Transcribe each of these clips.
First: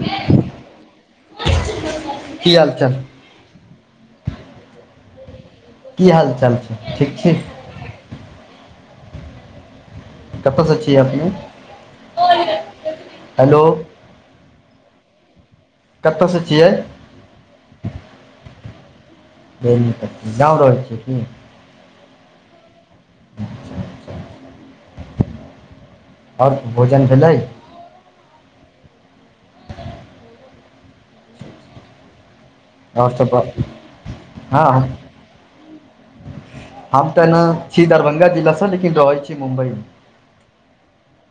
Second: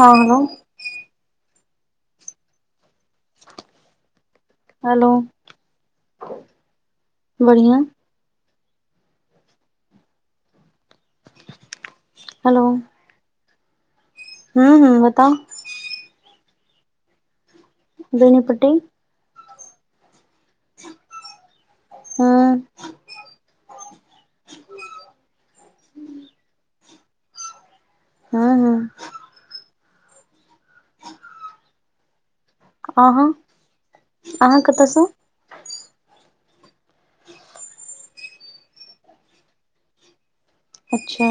हँ हेलो की हाल चाल हेलो की हाल चाल छै ठीक छै बढ़ियाँ कब सँ छी अपने हेलो हूंम्म हूंम्म बताउ कतयसँ छियै बेनीपट्टी क जाम रहै छियै की हूंम्म आओर भोजन भेलै हँ हँ हूंम्म [inaudible] अहाँ ओसप अहाँ हँ कतयसँ हम तऽ एना छी दरभंगा जिला से लेकिन रहै छी मुम्बई अच्छा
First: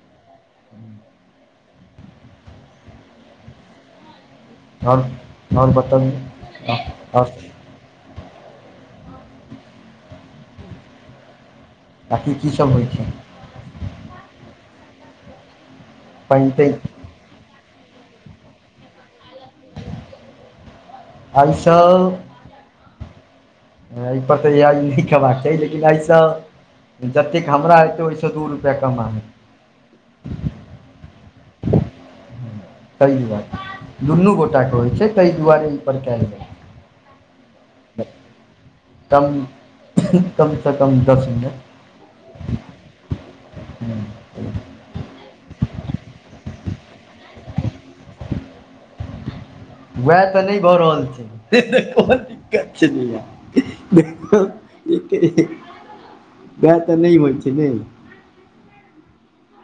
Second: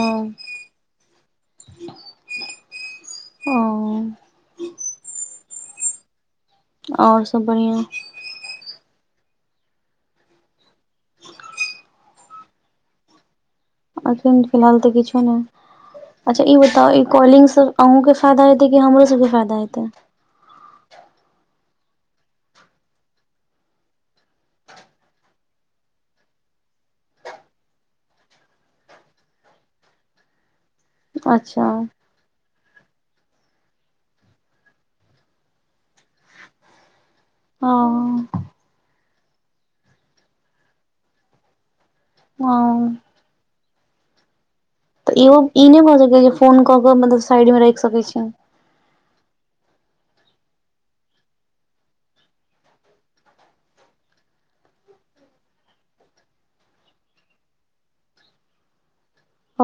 ओ आओर आओर बतबियौ आओर सब बढ़ियाँ ताकि की सभ होइ छै अखन फिलहाल तऽ किछु नहि अच्छा पानि ई तानि बता कॉलिंग सब अहुँके फायदा हेतै कि हमरो सबके फायदा हेतै आइसँ एहि पर तऽ इ नहि खयबाक चाही लेकिन एहिसँ जतेक हमरा हेतै ओहिसँ दू रुपैआ कमा हेत अच्छा तहि‌ दुआरे दुनू गोटा के होइ छै ताहि दुआरे ई पर कयल गेल हँ [inaudible] कम कमसँ कम दस मिनट हँ [inaudible] तऽ इहो ई नहि भऽ सकै छै जे फोन कऽ के मतलब साइड मे राखि सकैत छी वएह तऽ नहि भऽ रहल छै देख द कछ नहि देख एक [unintelligible] वएह तऽ नहि होइत छै ने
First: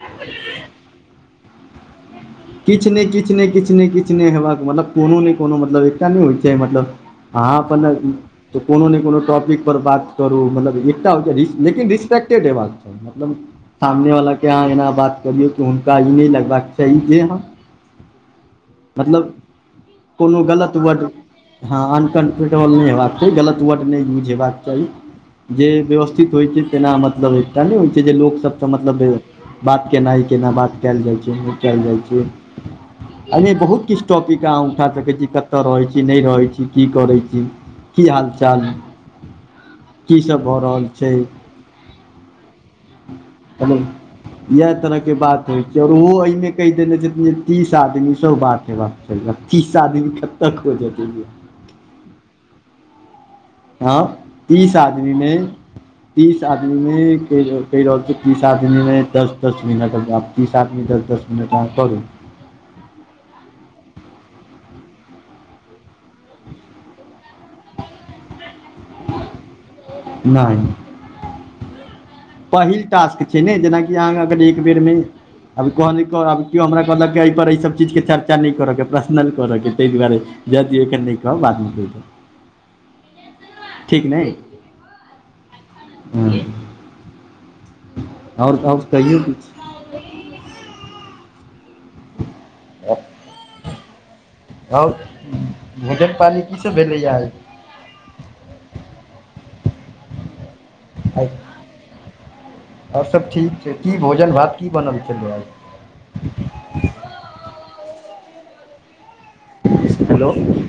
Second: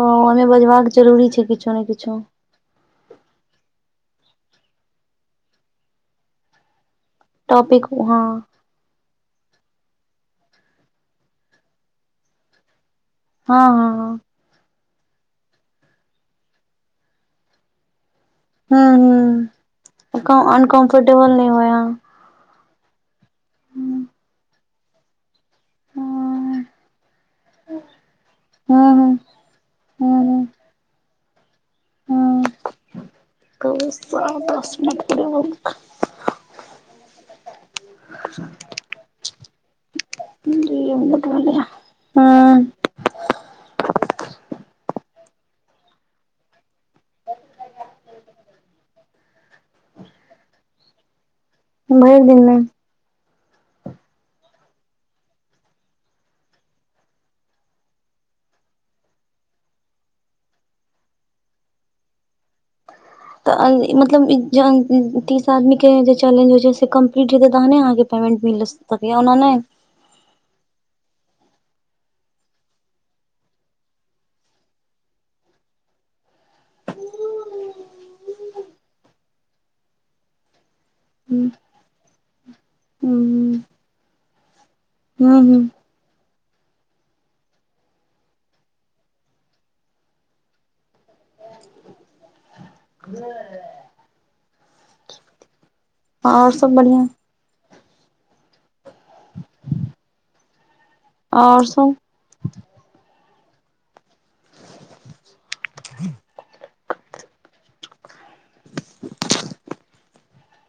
ओमे बजबाक जरूरी छै किछु ने किछु किछु ने किछु ने किछु ने किछु ने होेबाक मतलब कोनो ने कोनो मतलब एकटा नहि होइ छै मतलब आहाँ टॉपिक अपन हँ तऽ कोनो ने कोनो टॉपिकपर बात करू मतलब एकटा होइ लेकिन रिस्पेक्टेड हेबाक मतलब हँ हँ सामने हँ वाला के अहाँ एना बात करियौ कि हुनका ई नहि लगबाक चाही जे ह हूँ [inaudible] मतलब हूँ कोनो गलत वर्ड अनकम्फर्टेबल नहि होइ ह अहाँ पेटहल नहि हेबाक चाही गलत वर्ड नहि यूज हेबाक चाही [inaudible] जे व्यवस्थित होइत छै हूँ तेना मतलब एकटा नहि होइ छै जे लोकसभ से मतलब हूँ बात हूँ केनाई हूँ केना बात कैल जाइ छै नई कैल जाइ छै हूँ आ ई बहुत चौबीस किछ टॉपिक अहाँ उठा मिनट सकैत पूरे छी कतय भेलै रहैत छी नहि रहैत छी की करै छी की हाल चाल की सब भऽ रहल छै हँ हेलो इएह तरहके बात होइ छै आओर ओहो एहिमे कहि देने छथिन जे तीस आदमी सँ बात हेबाक बत्तीस आदमी कतेक खोजत भरि दिनमे हँ तीस आदमी मे तीस आदमीमे कहि रहती कहि रहल छै तीस आदमीमे दस दस मिनट बात तीस आदमी दस दस मिनट अहाँ करू तऽ मतलब जहन तीस आदमीके जे चैलेंज होइ छै से कम्प्लीट हेतै तहने अहाँके पेमेन्ट मिलत तऽ ओना नहि नहि पहिल टास्क छै ने जेनाकि अहाँ अगर एक बेरमे अभी कहलक केओ हमरा कहलक एहि पर एहिसभ चीज के चर्चा नहि करऽ के पर्सनल करऽ के ताहि दुआरे जाय दियऔ एखन नहि कहब हूँ बादमे कहि देब हूँ ठीक नहि हूँ हूँ आओर [unintelligible] ‌ कहियो कुछ [inaudible] आओर भोजन पानी आओर की सब भेलैए बढ़िआँ आइ [inaudible] [unintelligible] आओर सब ठीक छै की भोजन भात की बनब छलै आय [inaudible] हेलो